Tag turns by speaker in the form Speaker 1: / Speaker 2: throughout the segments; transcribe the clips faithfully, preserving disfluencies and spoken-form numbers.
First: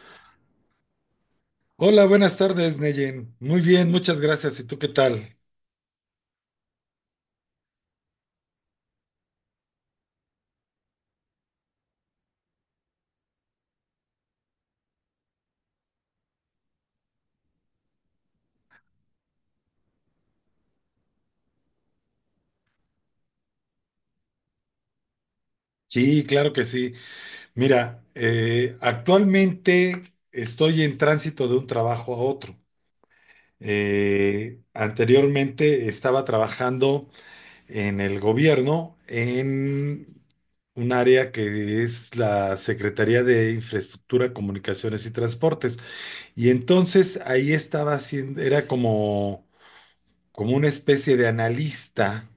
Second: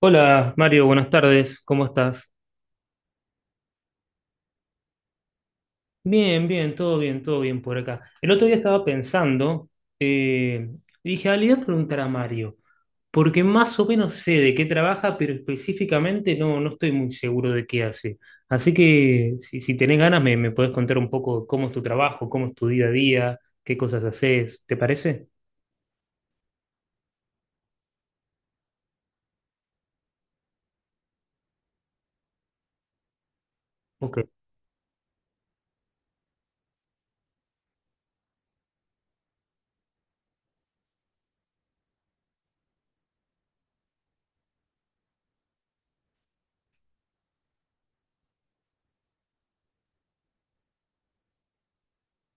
Speaker 1: Hola Mario, buenas tardes, ¿cómo
Speaker 2: Hola,
Speaker 1: estás?
Speaker 2: buenas tardes, Neyen. Muy bien, muchas gracias. ¿Y tú qué tal?
Speaker 1: Bien, bien, todo bien, todo bien por acá. El otro día estaba pensando, eh, dije, ah, le voy a preguntar a Mario, porque más o menos sé de qué trabaja, pero específicamente no, no estoy muy seguro de qué hace. Así que si, si tenés ganas, me, me podés contar un poco cómo es tu trabajo, cómo es tu día a día, qué cosas haces, ¿te parece?
Speaker 2: Sí, claro que sí. Mira, eh, actualmente estoy en tránsito de un trabajo a otro.
Speaker 1: Ok,
Speaker 2: Eh, anteriormente estaba trabajando en el gobierno en un área que es la Secretaría de Infraestructura, Comunicaciones y Transportes. Y entonces ahí estaba haciendo, era como, como una especie de analista,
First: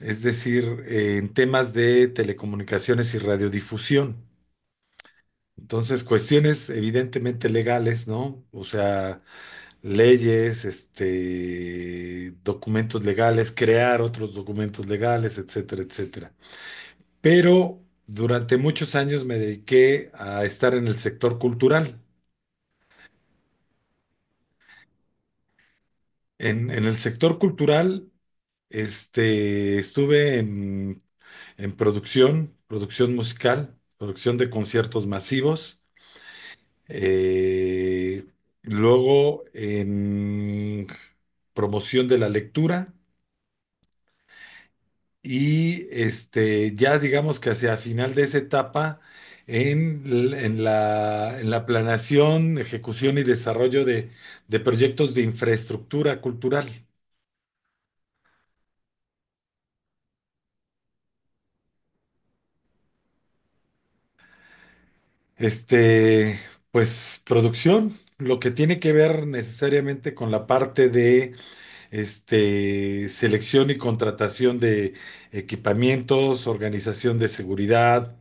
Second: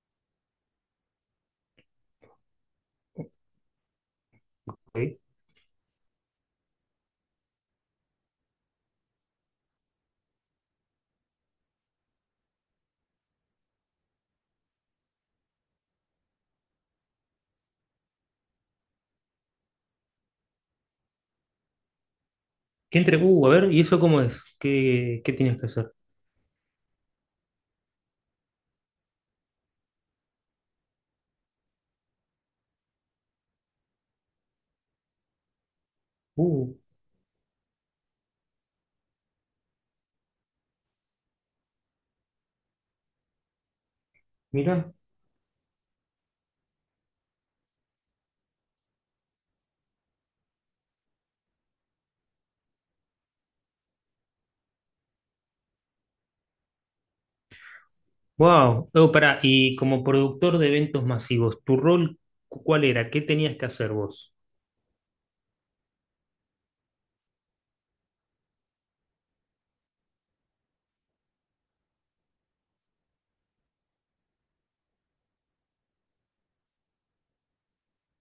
Speaker 2: es decir, eh, en temas de telecomunicaciones y radiodifusión.
Speaker 1: ok.
Speaker 2: Entonces, cuestiones evidentemente legales, ¿no? O sea, leyes, este, documentos legales, crear otros documentos legales, etcétera, etcétera. Pero durante muchos años me dediqué a estar en el sector cultural.
Speaker 1: ¿Qué entre? Uh, a ver, ¿y eso cómo es? ¿Qué, qué tienes que hacer?
Speaker 2: En, en el sector cultural, este, estuve en, en producción, producción musical, producción de conciertos masivos.
Speaker 1: Uh,
Speaker 2: Eh, Luego en promoción de la lectura,
Speaker 1: mira.
Speaker 2: y este, ya digamos que hacia final de esa etapa en, l- en la, en la planeación, ejecución y desarrollo de, de proyectos de infraestructura cultural.
Speaker 1: Wow, oh, pará, y como productor de eventos masivos, ¿tu rol cu- cuál era? ¿Qué tenías que hacer vos?
Speaker 2: Este, pues producción, lo que tiene que ver necesariamente con la parte de este, selección y contratación de equipamientos, organización de seguridad,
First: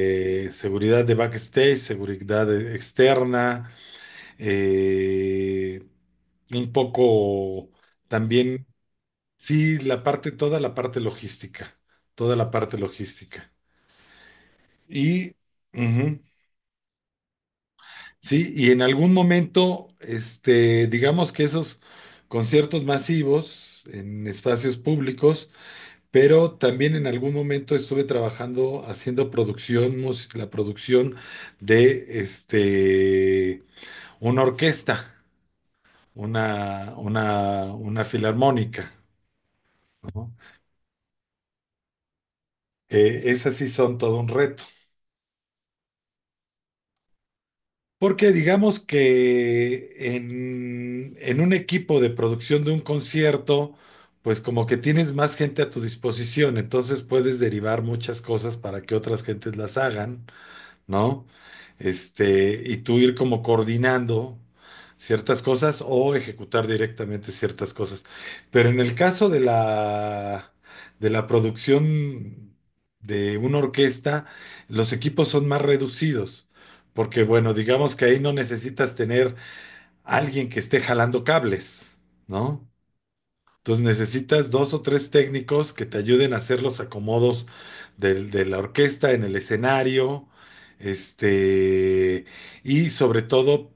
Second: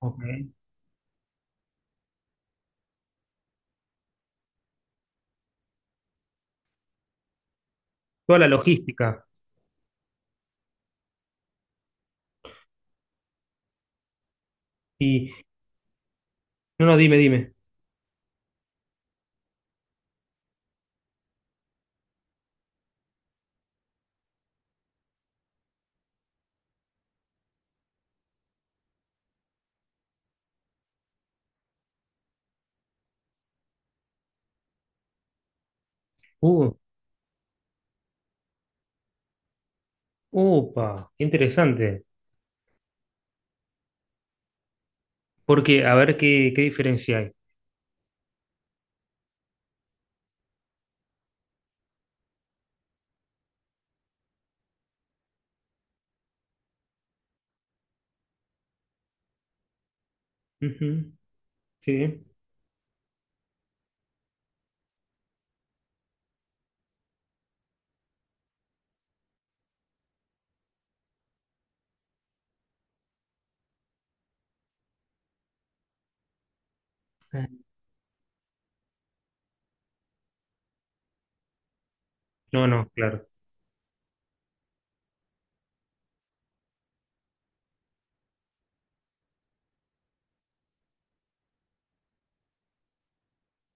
Speaker 1: Ok.
Speaker 2: seguridad de backstage, seguridad eh, externa, eh, un poco
Speaker 1: Toda la
Speaker 2: también,
Speaker 1: logística.
Speaker 2: sí, la parte, toda la parte logística, toda la parte logística.
Speaker 1: Y
Speaker 2: Y, ujú,
Speaker 1: no, no, dime, dime.
Speaker 2: sí, y en algún momento, este, digamos que esos conciertos masivos en espacios públicos, pero también en algún momento estuve trabajando haciendo producción, mus- la producción de este, una orquesta,
Speaker 1: Uh,
Speaker 2: una, una, una filarmónica, ¿no?
Speaker 1: upa, qué interesante.
Speaker 2: Eh, esas sí son todo un reto.
Speaker 1: Porque, a ver qué, qué diferencia hay.
Speaker 2: Porque digamos que en, en un equipo de producción de un concierto, pues como que tienes más gente a tu disposición, entonces puedes derivar muchas cosas para que otras gentes las hagan.
Speaker 1: Ujú,
Speaker 2: ¿No?
Speaker 1: sí.
Speaker 2: Este, y tú ir como coordinando ciertas cosas o ejecutar directamente ciertas cosas. Pero en el caso de la, de la producción de una orquesta, los equipos son más reducidos, porque
Speaker 1: Ah,
Speaker 2: bueno, digamos que ahí no necesitas tener alguien que esté jalando cables,
Speaker 1: no,
Speaker 2: ¿no?
Speaker 1: no, claro.
Speaker 2: Entonces necesitas dos o tres técnicos que te ayuden a hacer los acomodos del- de la orquesta en el escenario, este, y sobre todo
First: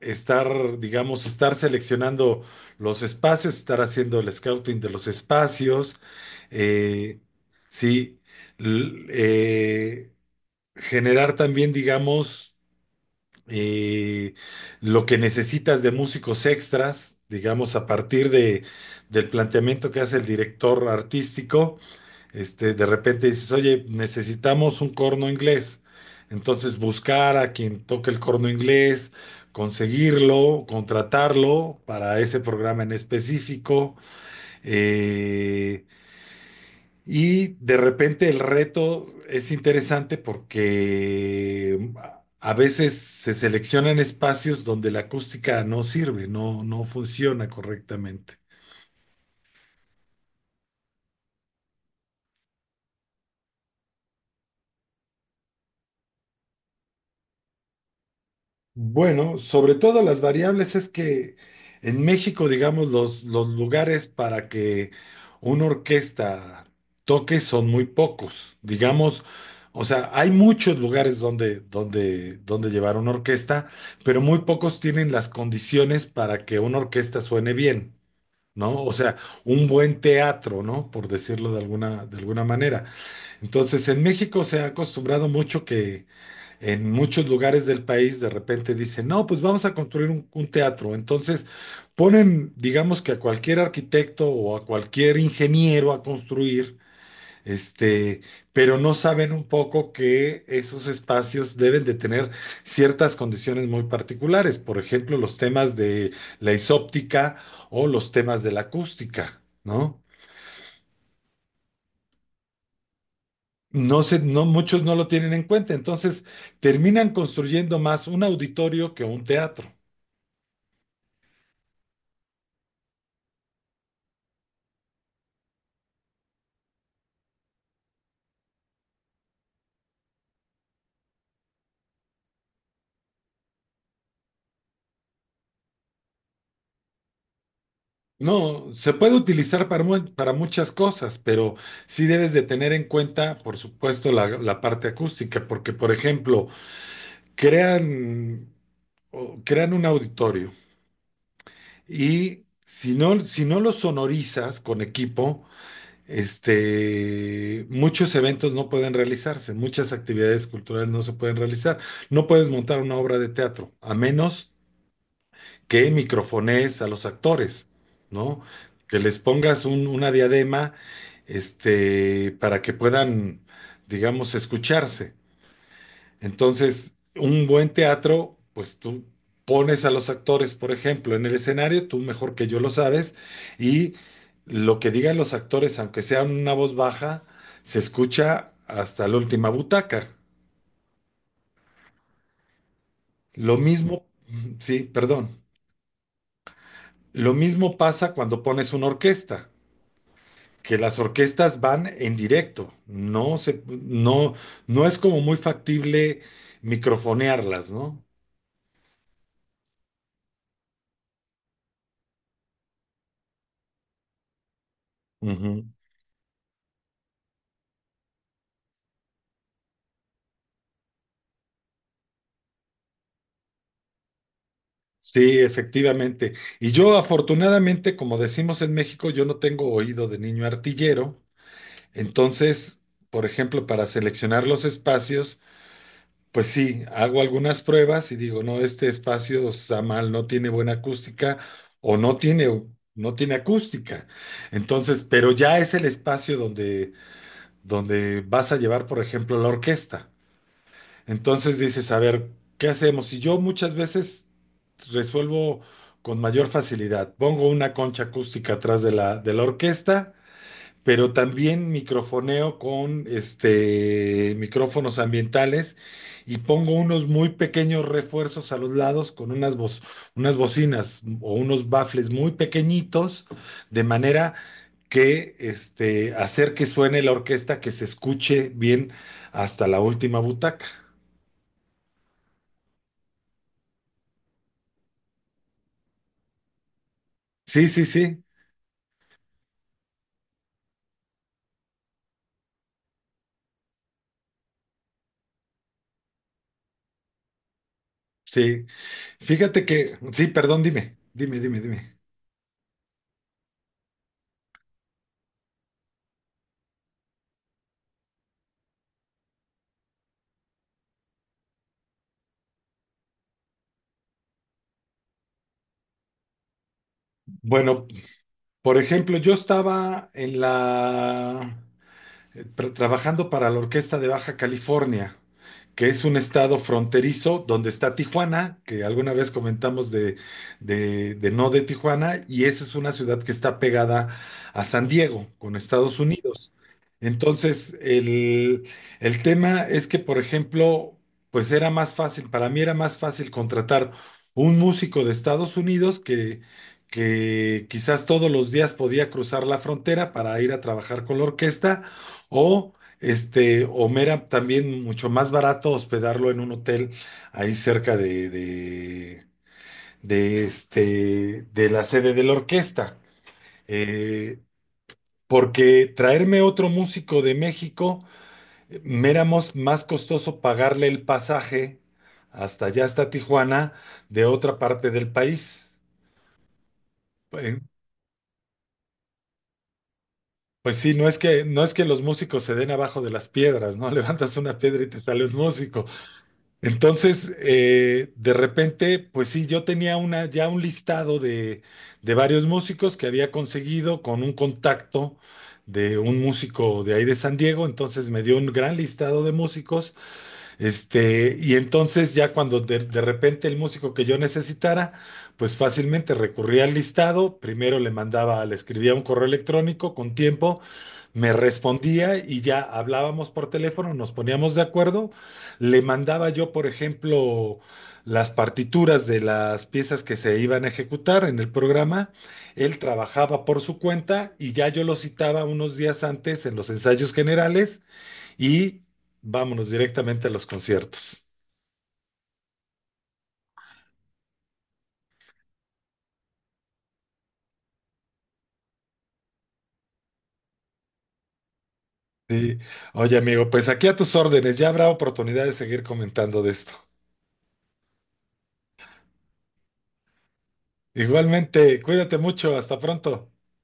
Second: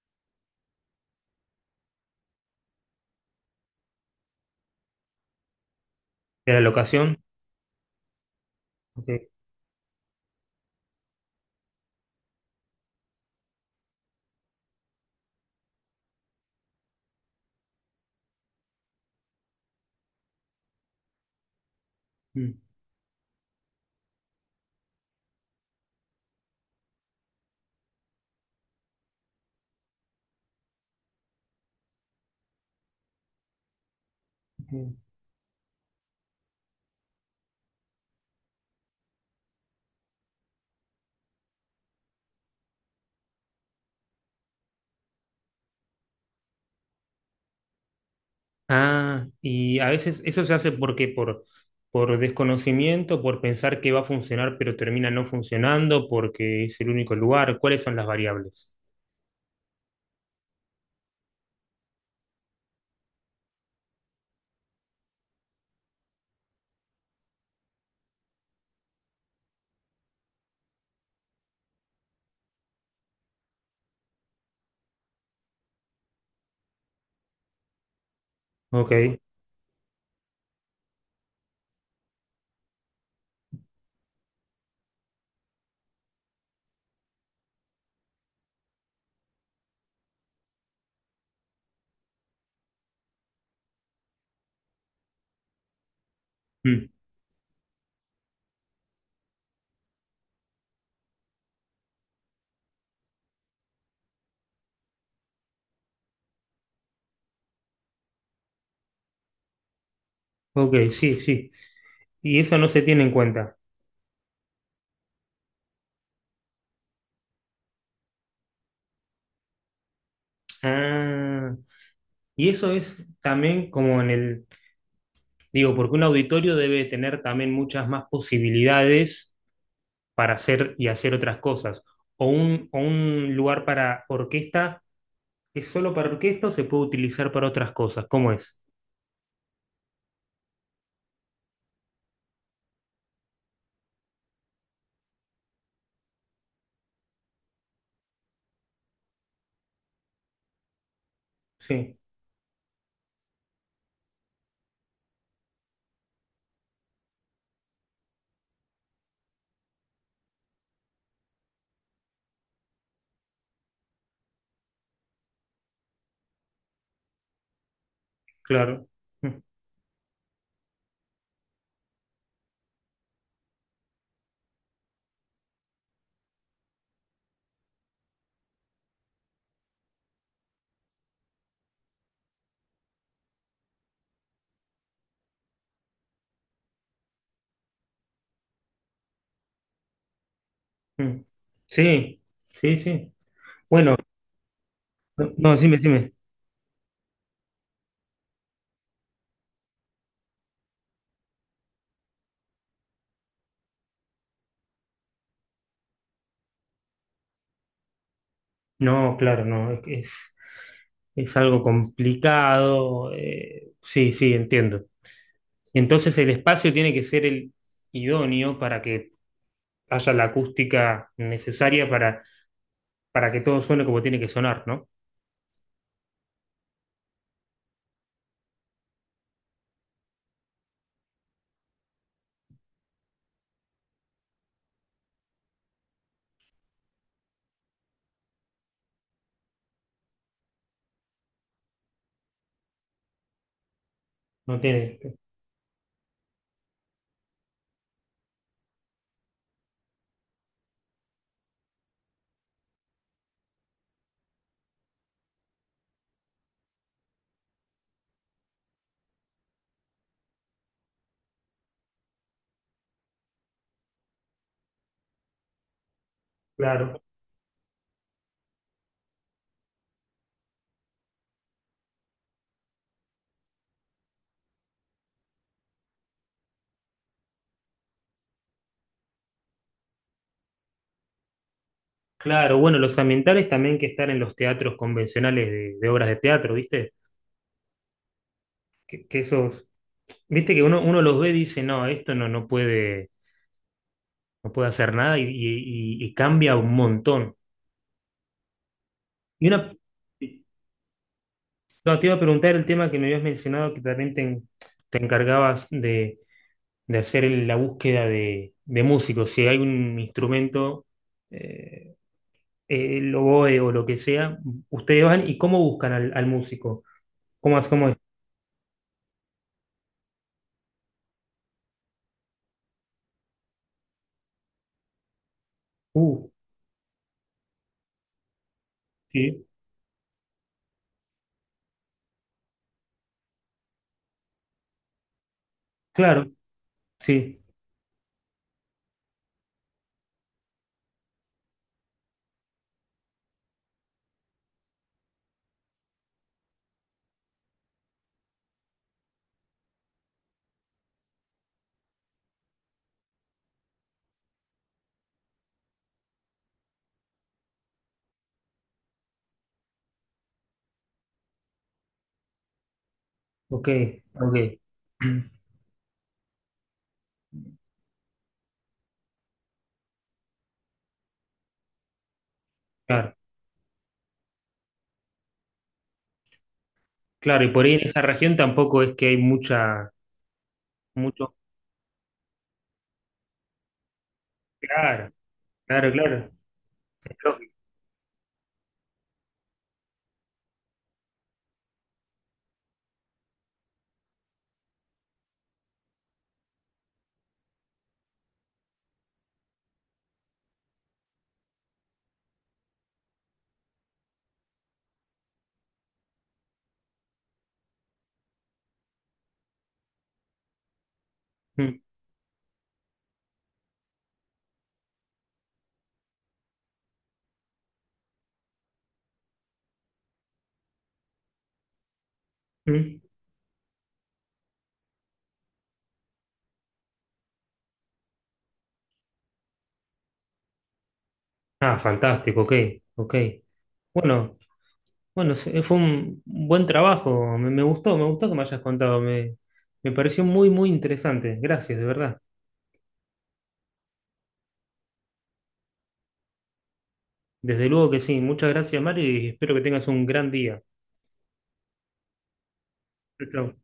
Speaker 2: estar, digamos, estar seleccionando los espacios, estar haciendo el scouting de los espacios,
Speaker 1: ¿De la
Speaker 2: eh,
Speaker 1: locación?
Speaker 2: sí, l-
Speaker 1: Ok.
Speaker 2: eh, generar también, digamos, eh, lo que necesitas de músicos extras, digamos, a partir de, del planteamiento que hace el director artístico,
Speaker 1: Mm,
Speaker 2: este, de repente dices, oye, necesitamos un corno inglés. Entonces buscar a quien toque el corno inglés, conseguirlo, contratarlo para ese programa en específico.
Speaker 1: ok.
Speaker 2: Eh, y de repente el reto es interesante porque mm, a veces se seleccionan espacios donde la acústica no sirve, no, no funciona correctamente.
Speaker 1: Ah, y a veces eso se hace porque por, por desconocimiento, por pensar que va a funcionar, pero termina no funcionando, porque es el único lugar. ¿Cuáles son las variables?
Speaker 2: Bueno, sobre todo las variables es que en México, digamos, los, los lugares para que una orquesta toque son muy pocos. Digamos, o sea, hay muchos lugares donde, donde, donde llevar una orquesta, pero muy pocos tienen las condiciones para que una orquesta suene bien, ¿no? O
Speaker 1: Ok,
Speaker 2: sea, un buen teatro, ¿no? Por decirlo de alguna, de alguna manera. Entonces, en México se ha acostumbrado mucho que en muchos lugares del país de repente dicen, no, pues vamos a construir un, un teatro. Entonces ponen, digamos que a cualquier arquitecto o a cualquier ingeniero a construir,
Speaker 1: mm,
Speaker 2: este, pero no saben un poco que esos espacios deben de tener ciertas condiciones muy particulares. Por ejemplo, los temas de la isóptica o los temas de la acústica, ¿no?
Speaker 1: ok, sí, sí. Y eso no se tiene en cuenta.
Speaker 2: No se, no, muchos no lo tienen en cuenta. Entonces terminan construyendo más un auditorio que un teatro.
Speaker 1: Ah, y eso es también como en el, digo, porque un auditorio debe tener también muchas más posibilidades para hacer y hacer otras cosas. O un, o un lugar para orquesta es solo para orquesta o se puede utilizar para otras cosas. ¿Cómo es?
Speaker 2: No, se puede utilizar para, mu- para muchas cosas, pero sí debes de tener en cuenta, por supuesto, la, la parte acústica, porque, por ejemplo, crean, o- crean un auditorio
Speaker 1: Sí,
Speaker 2: y si no, si no lo sonorizas con equipo, este, muchos eventos no pueden realizarse, muchas actividades culturales no se pueden realizar. No puedes montar una obra de teatro, a menos que microfonees a los actores, ¿no?
Speaker 1: claro.
Speaker 2: Que les
Speaker 1: Mm,
Speaker 2: pongas un- una diadema, este, para que puedan, digamos, escucharse. Entonces, un buen teatro, pues tú pones a los actores, por ejemplo, en el escenario, tú mejor que yo lo sabes, y lo que digan los actores, aunque sea una voz baja, se escucha hasta la última butaca.
Speaker 1: mm. Sí, sí, sí.
Speaker 2: Lo
Speaker 1: Bueno,
Speaker 2: mismo, sí,
Speaker 1: no,
Speaker 2: perdón.
Speaker 1: no, decime, decime.
Speaker 2: Lo mismo pasa cuando pones una orquesta. Que las orquestas van en directo, no se, no, no es como muy factible microfonearlas, ¿no?
Speaker 1: No, claro, no, es, es, es algo complicado. eh, sí, sí, entiendo.
Speaker 2: Ujú.
Speaker 1: Entonces el espacio tiene que ser el idóneo para que haya la acústica necesaria para, para que todo suene como tiene que sonar, ¿no?
Speaker 2: Sí, efectivamente. Y yo afortunadamente, como decimos en México, yo no tengo oído de niño artillero, entonces, por ejemplo, para seleccionar los espacios, pues sí, hago algunas pruebas y digo, no, este espacio está mal, no tiene buena acústica o no tiene, no tiene acústica.
Speaker 1: No tiene,
Speaker 2: Entonces, pero ya es el espacio donde donde vas a llevar, por ejemplo, la orquesta. Entonces dices, a ver, ¿qué hacemos? Y yo muchas veces resuelvo con mayor facilidad. Pongo una concha acústica atrás de la, de la orquesta, pero también microfoneo con este, micrófonos ambientales y pongo
Speaker 1: claro.
Speaker 2: unos muy pequeños refuerzos a los lados con unas, bo- unas bocinas o unos bafles muy pequeñitos, de manera que este, hacer que suene la orquesta, que se escuche bien hasta la última butaca.
Speaker 1: Claro, bueno, los ambientales también que están en los teatros convencionales de, de obras de teatro, ¿viste?
Speaker 2: Sí, sí, sí,
Speaker 1: Que, que esos, viste que uno, uno los ve y dice, no, esto no, no puede, no puede hacer nada y, y y- y cambia un montón.
Speaker 2: sí.
Speaker 1: Y
Speaker 2: Fíjate
Speaker 1: una
Speaker 2: que, sí, perdón, dime, dime, dime,
Speaker 1: no,
Speaker 2: dime.
Speaker 1: te iba a preguntar el tema que me habías mencionado, que también te, en- te encargabas de, de hacer la búsqueda de, de músicos. Si hay un instrumento, eh, el oboe o lo que sea, ustedes van y cómo buscan al, al músico. ¿Cómo es?
Speaker 2: Bueno,
Speaker 1: ¿Cómo es?
Speaker 2: por ejemplo, yo estaba en la eh, tra- trabajando para la Orquesta de Baja California, que es un
Speaker 1: Uh,
Speaker 2: estado fronterizo donde está Tijuana, que alguna vez
Speaker 1: sí,
Speaker 2: comentamos de, de- de no de Tijuana, y esa es una ciudad que está pegada a San Diego, con Estados
Speaker 1: claro,
Speaker 2: Unidos.
Speaker 1: sí,
Speaker 2: Entonces, el, el tema es que, por ejemplo, pues era más fácil, para mí era más fácil contratar un músico de Estados Unidos que, que quizás todos los días podía cruzar la frontera para ir a trabajar con la orquesta o este, o mera también mucho más barato hospedarlo en un hotel ahí cerca de, de, de, este, de la sede de la orquesta.
Speaker 1: ok, ok.
Speaker 2: Eh, Porque traerme otro músico de México, eh, me era mos- más costoso pagarle el pasaje hasta allá, hasta
Speaker 1: Claro,
Speaker 2: Tijuana, de otra parte del país.
Speaker 1: claro, y
Speaker 2: Eh,
Speaker 1: por ahí en esa región tampoco es que hay mucha,
Speaker 2: Pues sí, no es
Speaker 1: mucho.
Speaker 2: que, no es que los músicos se den abajo de las piedras, ¿no? Levantas una piedra y te
Speaker 1: Claro,
Speaker 2: sale un músico.
Speaker 1: claro, claro. Es
Speaker 2: Entonces,
Speaker 1: lógico.
Speaker 2: eh, de repente, pues sí, yo tenía una, ya un listado de, de varios músicos que había conseguido con un contacto de un músico de ahí de San Diego, entonces me dio un gran listado de músicos, este, y entonces ya cuando de, de repente el músico que yo necesitara, pues fácilmente recurría al listado, primero le mandaba, le escribía un correo electrónico con tiempo, me
Speaker 1: Mm,
Speaker 2: respondía y ya hablábamos por teléfono, nos poníamos de acuerdo, le mandaba yo, por ejemplo, las partituras de las piezas que se iban a ejecutar en el programa, él
Speaker 1: mm.
Speaker 2: trabajaba por su cuenta y ya yo lo citaba unos días antes en los ensayos generales y vámonos directamente a los conciertos.
Speaker 1: Ah, fantástico, ok, ok. Bueno. Bueno, se- fue un buen trabajo, me, me gustó, me gustó que me hayas contado, me, me pareció muy, muy interesante. Gracias, de verdad.
Speaker 2: Sí. Oye, amigo, pues aquí a tus órdenes, ya habrá oportunidad de seguir comentando de esto.
Speaker 1: Desde luego que sí, muchas gracias, Mario, y espero que tengas un gran día.
Speaker 2: Igualmente, cuídate mucho, hasta
Speaker 1: Chau,
Speaker 2: pronto.
Speaker 1: chau.